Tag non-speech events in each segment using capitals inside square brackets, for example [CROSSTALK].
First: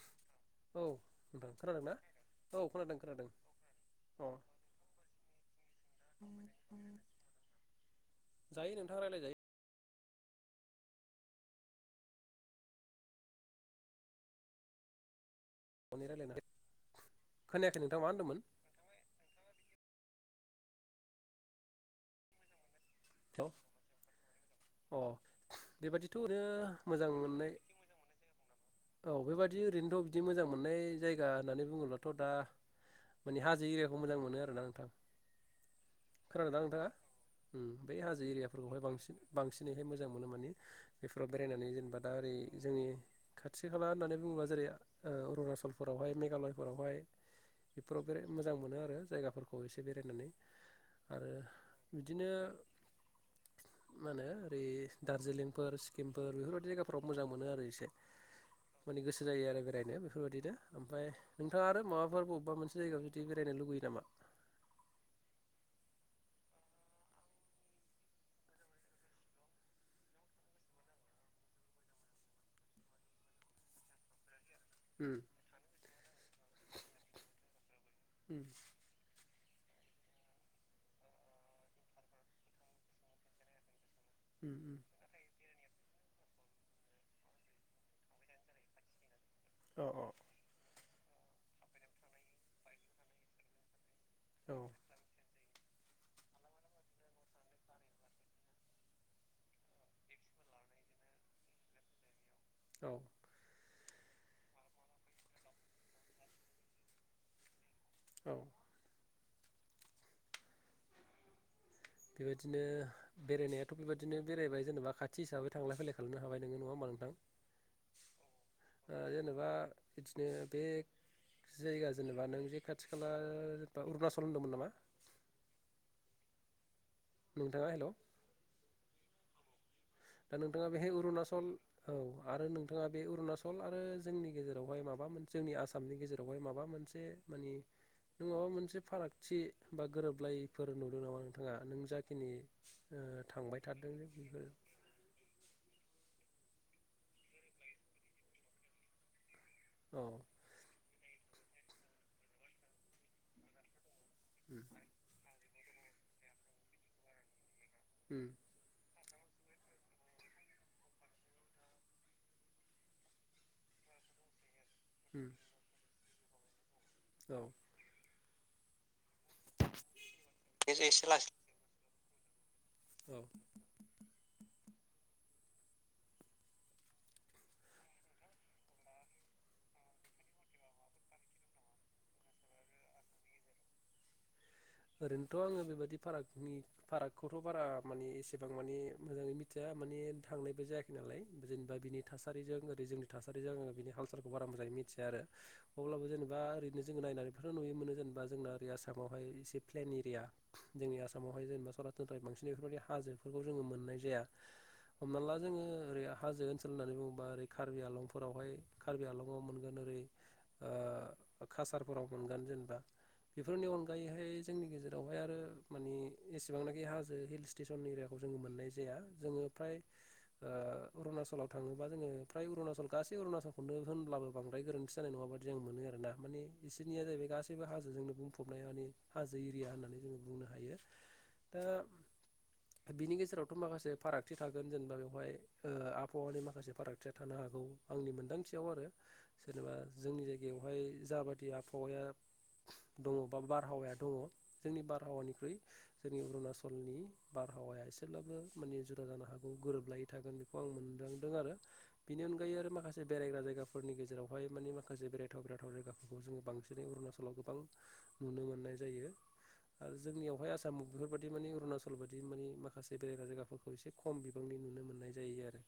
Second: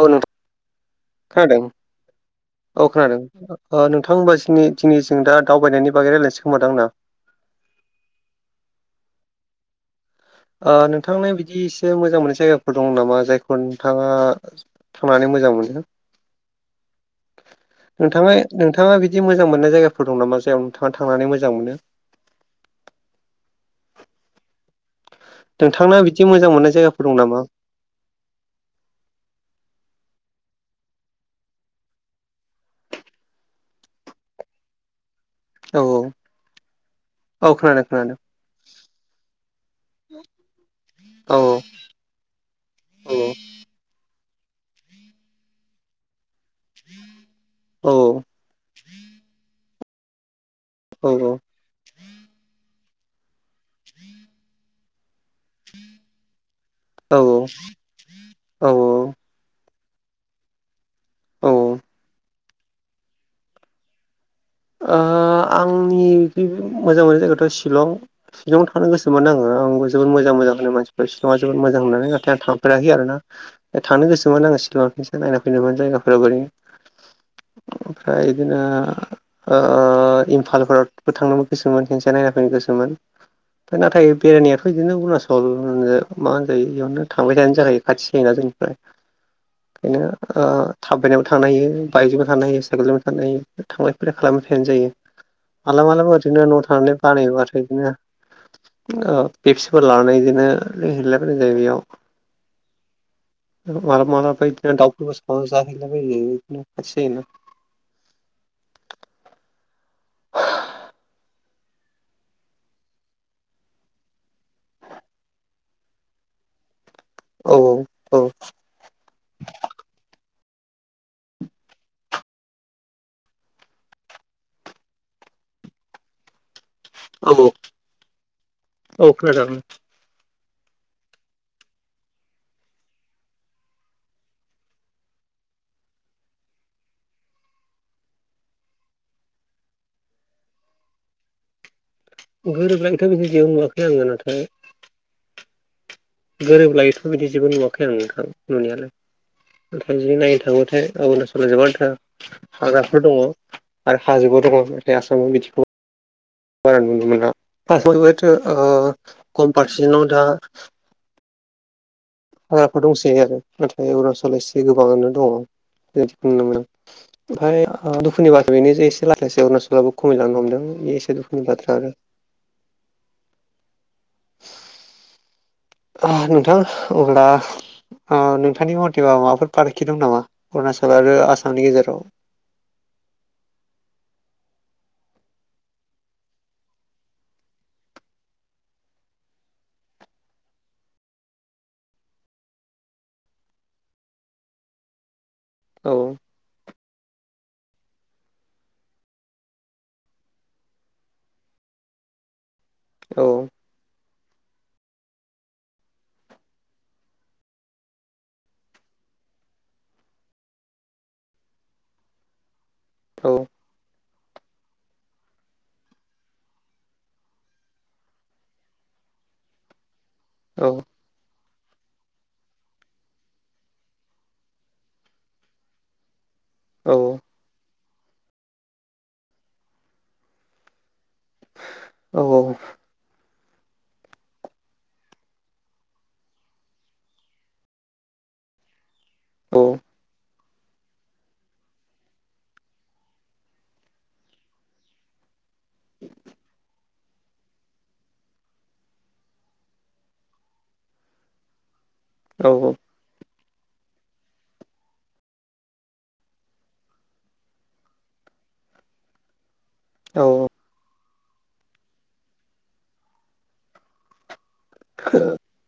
औ नोंथां औ नोंथां खोनादों ना औ खोनादों नोंथां अ होनबा जोंनि जोंनि जों दा दावबायनायनि बागै रायलायसै खोमा ना नोंथां [INAUDIBLE] जायो नोंथां राय्लायजायो ओ नोंथांनि बिदि एसे मोजां मोननाय जायगाफोर दं नामा जायखौ नोंथाङा संनानै मोजां मोनो गनै रायलायनानै खोनायाखै नोंथां मा नोंथाङा होनदोंमोन? नोंथाङा बिदि मोजां मोननाय जायगाफोर दं नामा जायाव नोंथाङा थांनानै मोजां मोनो? हेलौ अ' नोंथांना बेबादिथ' बिदि मोजां मोननाय ओरैनो जायगाफोर मोजां दं नामा मोननाय। औ बेबादि ओरैनोथ' बिदि मोजां मोननाय जायगा होननानै बुङोब्लाथ' दा माने हाजो एरियाखौ मोजां मोनो आरोना नोंथां औ खोनादों ना नोंथाङा? औ उम खोनादों बै खोनादों हाजो एरियाफोरखौहाय बांसिन-बांसिनैहाय मोजां मोनो माने। बेफोराव औ बेरायनानै जेनेबा दा ओरै जोंनि औ थि खाला होननानै बुङोब्ला जेरै- ओ अरुनाचलफोरावहाय मेघालय। फोरावहाय औ बेफोराव बे मोजां मोनो आरो जायगाफोरखौ एसे बेरायनानै औ आरो बिदिनो मा होनो ओरै दार्जिलिं फोर सिक्किमफोर बेफोरबायदि जायगाफोराव औ मोजां मोनो आरो एसे औ औ माने गोसो जायो आरो बेरायनो बेफोरबायदिनो ओमफ्राय औ नोंथाङा औ आरो माबाफोर बबेबा मोनसे जायगायाव जुदि बेरायनो लुबैयो नामा ओ आंनि मोजां मोननाय जायगायाथ' सिलं शिलंआव थांनो गोसोमोन आङो आंबो जोबोद मोजां-मोजां होनो मानसिफोर शिलंआव जोबोद मोजां होननानै नाथाय आं थांफेराखै आरो ना ओ थांनो गोसोमोन आङो सि बिमार फंस उम नायना फैनोमोन जायगाफोरा बोरै ओमफ्राय उम बिदिनो ओ इमफालफोरबो थांनोबो गोसोमोन खेनसे नायना फैनो गोसोमोन फ्राय नाथाय उम बेरायनायाथ' उम बिदिनो अरुणाचल मा होन जायो बेयावनो थांबाय थानायानो जाखायो खाथि जायोना जोंनिफ्राय। औ बिनो थाबायनायबो थांनो हायो बाइकजोंबो थां हायो साइकेलजोंबो थानो हायो थांला बे खालामबाय औ थानो जायो मालाबा माब्लाबा ओरैनो न' थानानै बानायो आरो इदिनो। ओ पेपसिफोर लानानै इदिनो लोंहैला बायनाय जायो बेयाव। औ। ओ मालाबा-मालाबा बै दाउफोर सावना जाहैला बायो [INAUDIBLE] औ। बेबायदिनो। बेरायनायाथ' बेबायदिनो बेरायबाय जेनेबा खाथि हिसाबै थांलाय फैयलाय खालामनो हाबाय नोंङो नङा होमबा नोंथां? औ-औ-औ। ओ जेनेबा बिदिनो बे जायगा जेनेबा नों जे खाथि खाला जेनेबा अरुणचल होनदोंमोन नामा? नोंथाङा हेलौ औ-औ खोना‌ जागोन। दा नोंथाङा बेहाय अरुणाचल। औ आरो नोंथाङा बे अरुणाचल आरो जोंनि गेजेरावहाय माबा मोन जोंनि आसामनि गेजेरावहाय माबा मोनसे। से मानि। नों माबा मोनसे फारागथि बा गोरोबलायिफोर नुदों नामा नोंथाङा नों जा खिनि गोरोबलायथ' ओ बिदि जेबो थांबाय नुवाखै थादों आङो जे नाथाय बेबो गोरोबलायिथ' बिदि जेबो नुवाखै आं नोंथां नुनायालाय। नोंथां औ जुदि नायनो थांबाथाय अरुणाचलाव गोबांथार हाग्राफोर दङ। आरो हाजोबो उम दङ आसामाव बिदिखौ बारा नुनो मोना फासाबोथ' उम ओ कम फारसेनाव दा हाग्राफोर दंसोयो आरो नाथाय अरुणाचलाव एसे गोबाङानो उम दङ बेदिखौ नुनो [INAUDIBLE] ओमफ्राय औ ओ दुखुनि बाथो बेनो जे लासै-लासै अरुणाचलावबो खमायलनो हमदों बे एसे दुखुनि बाथ्रा आरो। औ। ओ नोंथां अब्ला। ओ नोंथांनि मथेबा माबाफोर फाराखि दं नामा अरुणाचल आरो आसामनि गेजेराव? ओरैनोथ' आङो बेबायदि फारागनि फारागखौथ' बारा मानि एसेबां माने मोजाङै मिथिया माने थांनायबो जाया खै नालाय जेनेबा बिनि थासारिजों ओरै जोंनि थासारिजों आङो बिनि हालसालखौ बारा मोजाङै मिथिया आरो। अब्लाबो औ जेनेबा ओरैनो जोङो नायनानैफोरनो नुयो मोनो जेनेबा जोंना ओरै आसामावहाय एसे प्लेन एरिया जोंनि आसामावहाय जेनेबा सरासनस्रा बांसिनै बेफोरबायदि हाजोफोरखौ औ जोङो मोननाय जाया। हमना ला जोङो ओरै हाजो ओनसोल होननानै बुङोबा ओरै कार्बि आलंफोरावहाय कार्बि आलंआव मोनगोन ओरै ओ कासारफोराव मोनगोन जेनेबा बेफोरनि अनगायैहाय जोंनि गेजेरावहाय आरो मानि एसेबांनाखि हाजो हिल स्टेसन एरियाखौ जोङो मोननाय जाया जोङो फ्राय [UNINTELLIGIBLE] ओ अरुणाचलाव थाङोबा जोङो फ्राय अरुणाचल गासै अरुणाचलखौनो होनब्लाबो बांद्राय गोरोन्थि जानाय नङाबादि जों मोनो आरोना माने औ बिसोरनिया जाहैबाय गासैबो हाजोजोंनो बुंफबनाय माने हाजो एरिया होननानै जोङो बुंनो हायो। दा औ बिनि गेजेरावथ' माखासे फारागथि थागोन जेनेबा बेवहाय ओ आबहावानि माखासे फारागथिया थानो हागौ आंनि मोनदांथियाव आरो। जेनेबा औ जोंनि जायगायावहाय जाबादि आबहावाया दङबा बारहावाया दङ जोंनि बारहावानिख्रुइ जोंनि अरुणाचलनि बारहावाया एसेब्लाबो माने जुदा जानो हागौ गोरोबलायै थागोन बेखौ आं मोनदांदों आरो। बेनि औ अनगायै आरो माखा जे बेरायग्रा जायगाफोरनि गेजेरावहाय मानि माखासे बेरायथाव बेरायथाव जायगाफोरखौ जोङो बांसिनै अरुणाचलाव गोबां नुनो मोननाय जायो आरो जोंनियावहाय आसा माव बेफोरबाददि माने अरुणाचल बायि माने माखासे बेरायग्रा जायगाफोरखौ एसे खम बिबांनि नुनो मोनो। नाय जायो आरो।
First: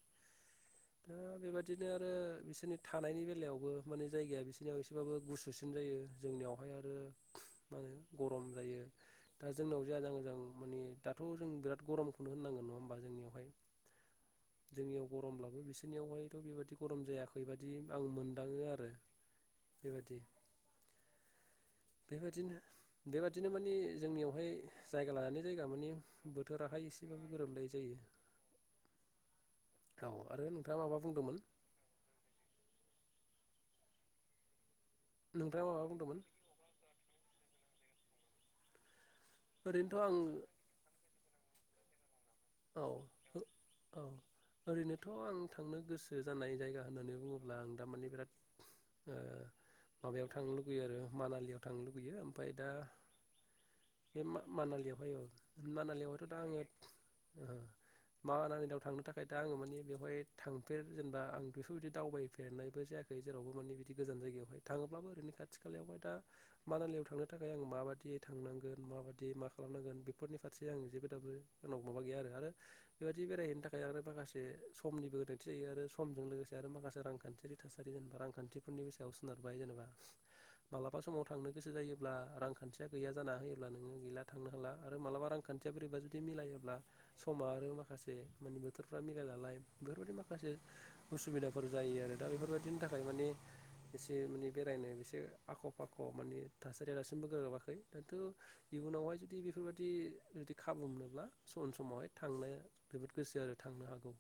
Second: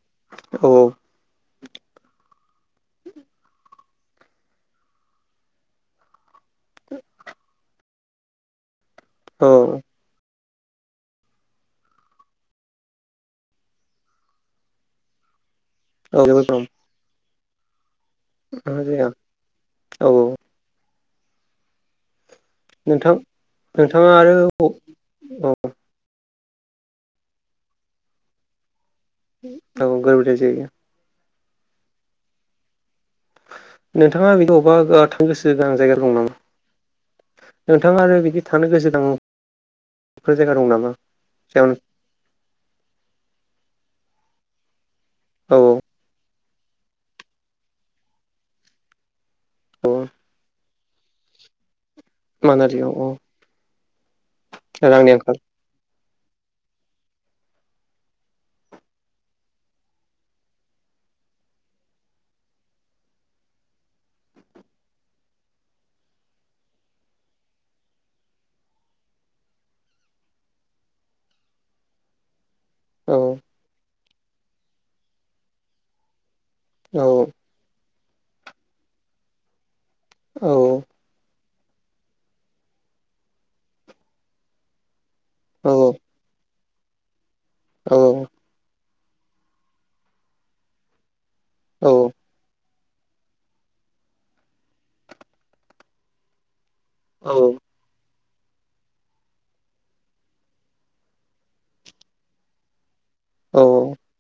दा बेबदिनो आरो बिसोरनि थानायनि बेलायावबो माने जायगाया बिसोरनियाव एसेबाबो गुसुसिन जायो। जोंनियावहाय आरो मा होनो गरम जायो दा जोंनियाव जे आजां-गाजां माने दाथ' जों बिराद गरमखौनो होननांगोन नङा होमबा जोंनियावहाय जोंनियाव गरमब्लाबो बिसो औ बिनियावहायथ' बेबायादि गरम जायाखै बदि आं मोन दों आरो बेबादि औ बेबायदिनो नोंथां बेबादिनो माने नोंथाङा आरो जोंनियावहाय जायगा लानानै औ जायगा माने बोथोराहाय एसेबाबो गोरोबलायि जायो। औ गोरोबलाय आरो जायो नोंथाङा माबा बुंदोंमोन? नोंथाङा बेदि अबेबा थांनो गोसो नोंथाङा गोनां माबा जायगा दं बुंदोंमोन नामा? नोंथाङा आरो बिदि थानो गोसो ओरैनोथ' आं गोनांफोर जायगा दं नामा? [UNINTELLIGIBLE] औ-औ ओरैनोथ' आं थांनो औ गोसो जानाय जायगा होननानै बुङोब्ला आं दामाने बिराद ओ अ माबायाव थांनो लुगैयो आरो मानालियाव। थांनो लुबैयो ओमफ्राय दा मानालियाव औ बे मा- रांनि मानालियावहाय आंखाल मानालियावायथ' दा आङो ओ मानालियाव थांनो थाखाय दा आङो माने बेवहाय थांफेर जेनेबा आं बेफोर बिदि दावबायफेरनायबो जाया खैर जेरावबो माने बिदि गोजान जायगायावाय थाङोब्लाबो ओरैनो खाथि खालायावहाय दा मानालियाव थांनो थाखाय आं माबादि थांनांगोन माबायदि मा खालामनांगोन बेफोरनि फारसे आं जेबो दाबो जोंनाव माबा गैया आरो औ बेबदि बेरायहैनो थाखाय आरो माखासे समनिबो गोनांथि जायो आरो समजों लोगो से आरो माखासे औ रांखान्थियारि थासारि जेनेबा रांखान्थिफोरनि बे सायाव सोनारबाय जेनेबा। औ मालाबा समाव थांनो गोसो जायोब्ला रांखान्थिया गैया जाना होयोब्ला नोङो गैला थांनो हाला मालाबा रां औ खान्थिया बोरैबा जुदि मिलायोब्ला। समा आरो माखासे माने बोथोरफ्रा मिलाया नालाय बेफोरबायदि माखासे उसुबिदाफोर औ जायो आरो दा बेफोरबायदिनि थाखाय माने एसे माने बेरायनो एसे आख' फाख' माने थासारिया दासिमबो औ गोरोबाखै। दाथ' इयुनावहाय जुदि बेफोरबायाददि जुदि खाबु मोनोब्ला सम समावहाय। थांनो जोबोद गोसो आरो थांनो हागौ।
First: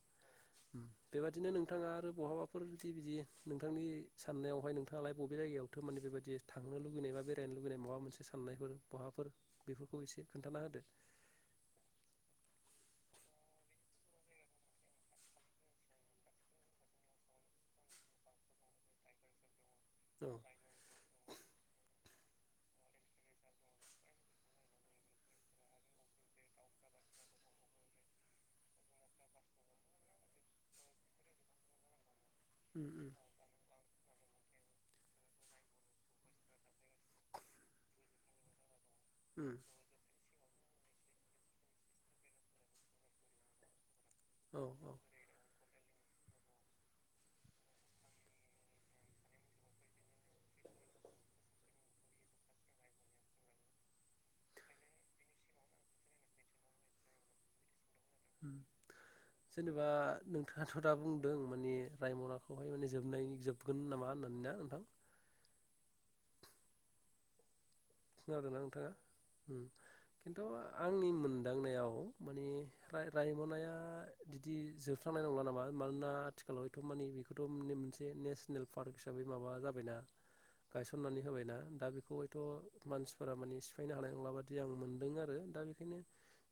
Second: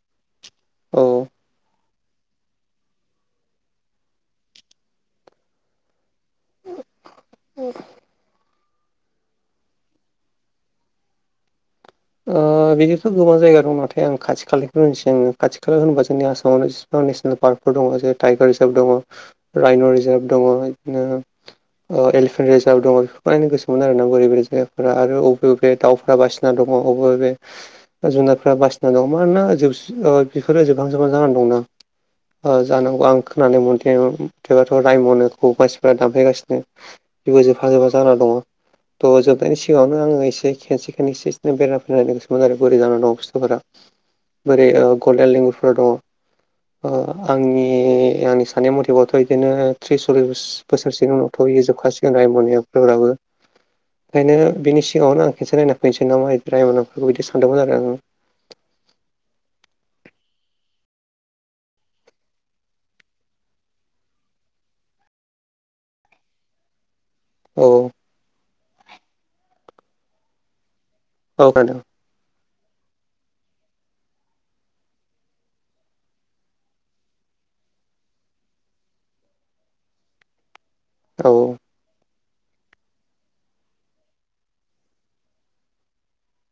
उम। औ बेबायदिनो नोंथाङा आरो बहाबाफोर बिदि‌ बिदि नोंथांनि साननायावहाय नोंथाङालाय बबे जायगायाव थार मानि बेबायदि थांनो लुुबैनाय बा बेरायनो लुगैनाय माबा मोनसे साननायफोर बहाफोर बेफोरखौ एसे खोन्थाना होदो। ओ बिदिथ' गोबां जायगा दं। नाथाय आं खाथि खालानिखौ होनसै, आङो खाथि खाला होनोबा जोंनि आसामावनो गोबां नेसनेल पार्कफोर दङ', जेरै टाइगार रिजार्भ दङ', रायन' रिजार्भ औ दङ', बिदिनो ओ एलिफेन्ट रिजार्भ दङ'। बेफोरखौ नायनो गोसोमोन आरोना बोरै बोरै जायगाफोरा आरो अबे अबे दाउफोरा बासि ना दङ' अबे अबे जुनारफ्रा बासिना दं मानोना जोब-बेफोरो जोबहां-जोबहां जानानै दंना। ओ उम जानांगौ उम आं होननानै मोन मोनथिबाथ' रायमनोखौ मानसिफ्रा दामफायगासिनो जेबो जोबफा जोबा जाना दङ। थ' जोबनायनि उम सिगाङावनो आङो एसे खेनसे खनै एसे एनै बेरा फैनानै गो सो बोरै जानानै दङ बुस्थुफोरा औ बोरै औ गल्डेन लेंंगुरफोर दङ। अ आंनि-आंनि सानै मथेबावथ' बिदिनो थ्रिस सललिस बो बोसोर सिगांङावथ' इयो जोबखाासिगोन रायमनायाबो। ओंखायनो बिनि सिगाङावनो आं खनसे नायना फैनोसै नामा रायमनाखौ बिदि सानदोंमोन आरो आङो। [INAUDIBLE] जेनेबा नोंथाङाथ' दा बुंदों माने रायमनाखौहाय माने जोबनाय जोब गोन नामा होननानै ना नोंथां? अ। खोनादोंना नोंथाङा? ओम खिन्थु आंनि औ खोनादों मोन्दांनायाव माने रा-रायमनाया बिदि जोबस्रांनाय नंला नामा, मानोना आथिखालायाव बेखो माने बेखौथ' माने मोनसे नेसनेल पार्क हिसाबै माबा जाबायना। [INAUDIBLE] गायसननानै औ होबायना, दा बेखौ हायथ' मानसिफोरा माने सिफायनो हानाय नंला बादि आं मोन्दों आरो। दा बेखायनो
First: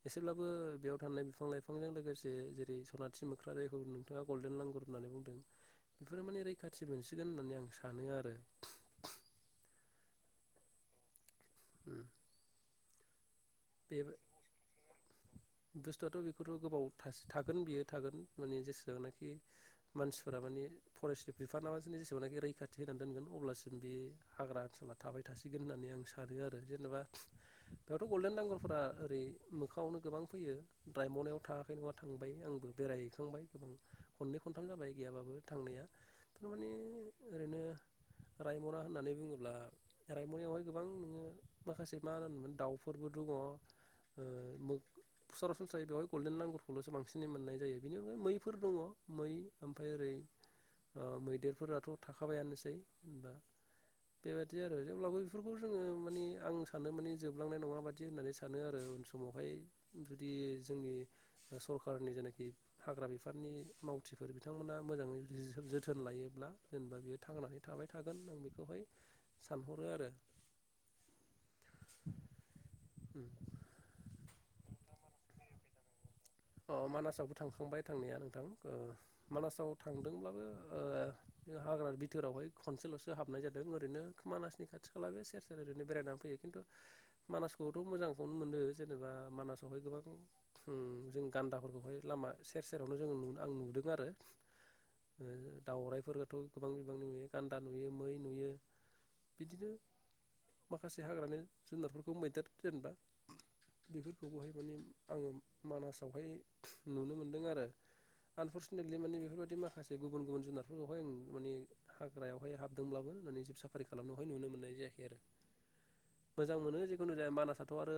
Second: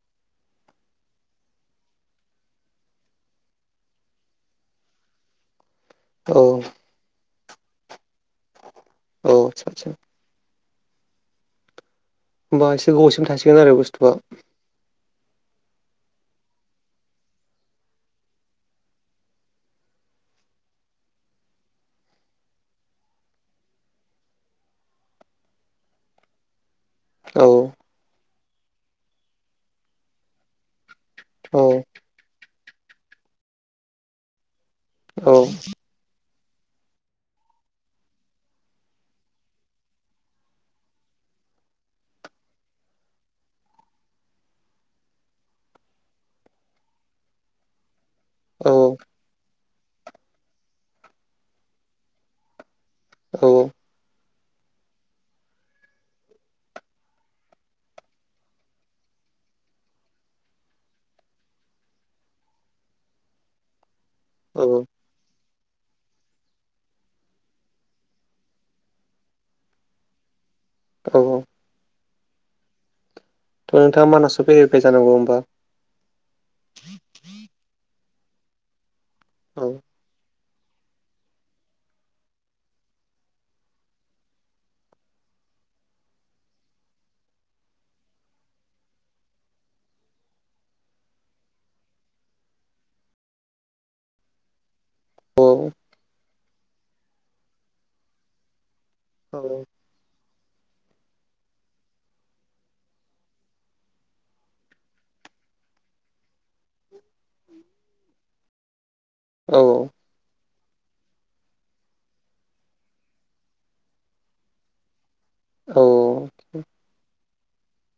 एसेब्लाबो बेयाव थानाय बिफां लाइफांजों लोगोसे जेरै सनाथि मोख्रा, जायखौ होनो नोंथाङा गोल्डेन लांगुर होननानै बुंदों। [INAUDIBLE] बेफोरो माने रैखाथि मोनसिगोन होननानै आं सानो आरो। औ आतछा आतछा। ओम। होम्बा एसे गोबावसिम थासिगोन आरो बुस्थुआ। बुस्थुआथ बेखौथ' गोबाव थासि थागोन बियो थागोन माने जेसेबांनाखि मानसिफोरा माने फरेस्टनि बिफाना मा जिस जेसेबांना रैखाथि होनानै दोनगोन अब्लासिम बि हाग्रा ओनसोला थाबाय थासिगोन होननानै आं सानो आरो। जेनेबा औ। दाथ' गल्डेन लांगुरफ्रा ओरै मोखाङावनो गोबां फैयो। राइमनायाव औ थाङाखै नङा थांबाय आंबो बेरायहैखांबाय गोबां खननै खनथाम जाबाय। औ गैयाबाबो थांनाया, थारमाने ओरैनो रायमना होननानै बुङोब्ला रायमनायावहाय गोबां नोङो माखासे मा होनोमोन दाउफोरबो दङ'। ओ मो सरासनस्राय बेवहाय गोल्डेन लंगूर खौल'सो बांसिनै मोननाय जायो। बेनि अनगायै मैफोर दङ औ मै ओमफ्राय ओरै मैदेर फोरा थ' थाखा बायङानोसै होमबा। औ बेबायादि आरो जेब्लाबो बेफोरखौ जोङो माने आं सानो माने जबलांनाय नङा बादि होननानै सानो आरो अनस समावहाय जुदि जोंनि सरकारनि जेनाखि हाग्रा बिफांनि माव थिफोर बिथां औ मोना मोजाङै जि-जोथोन लायोब्ला जेनेबा बियो थांनानै थाबाय थागोन आं बेखौहाय सानहरो आरो औ औ। उम। थ' नोंथाङा मानासाव फैफेरबाय जानांगौ होम्बा। अ मानासावबो थांखांबाय थांनाया नोंथां ओ औ मानासाव थांदोंब्लाबो ओ हाग्रा बिथोरावहाय खनसेल'सो हाबनाय जादों ओरैनो मानासनि खाथि खाला बे सेर सेर ओरैनो बेरायनानै फैयो। खिन्थु मानसखौथ' मोजांखौनो मोनो जेनेबा मानसावहाय गोबां जों गान्दाफोरखौहाय लामा सेर सेरावनो जों आं नुदों आरो। औ दाउराइफोरखौथ' गोबां गोबां नुयो गान्दा नुयो मै नुयो। बिदिनो माखासे हाग्रानि जुनारफोरखौ मैदेर जेनेबा बेफोर अबेहाय माने आं मानसावहाय थु नुनो मोनदों आरो। आनफरसुनेटलि माने बेफोरबायदि औ माखासे गुबुन गुबुन जुनारफोरखौहाय उम माने हाग्रायावहाय हाबदोंब्लाबो मानि जिब साफारि खालामनायावहाय नुनो मोननाय जायाखै आरो। औ मोजां मोनो जिखुनु जाया मानसथ' आरो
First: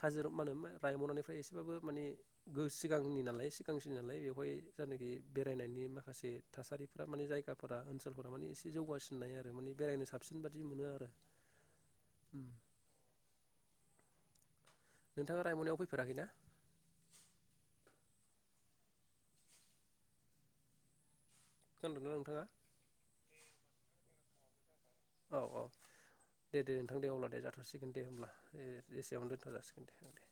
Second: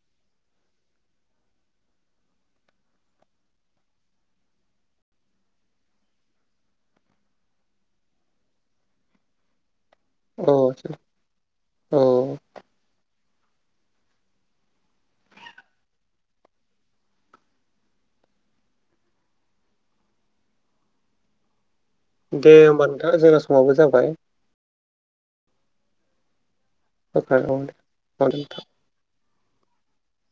काजिरा माने मा रायमानानिफ्राय एसेबाबो माने गो सिगांनि नालाय सिगांसो नालाय बेवहाय जायनाखि बेरायनायनि माखासे थासारिफोरा माने जायगाफोरा ओनसोलफोरा माने एसे जौगासिननाय आरो माने बेरायनो सा साबसिन औ बादि मोनो आरो। औ थाङा रायमनायाव फैे फेराखै ना? खोनादोंना नोंथाङा दे होमबा नोंथां जोंना समावबो जाबाय। औ औ दे दे नोंथां दे औ अब्ला दे जाथ'सिगोन दे होमब्ला। ओ एसेयावनो दोनथ' जासिगोन दे ओं दे।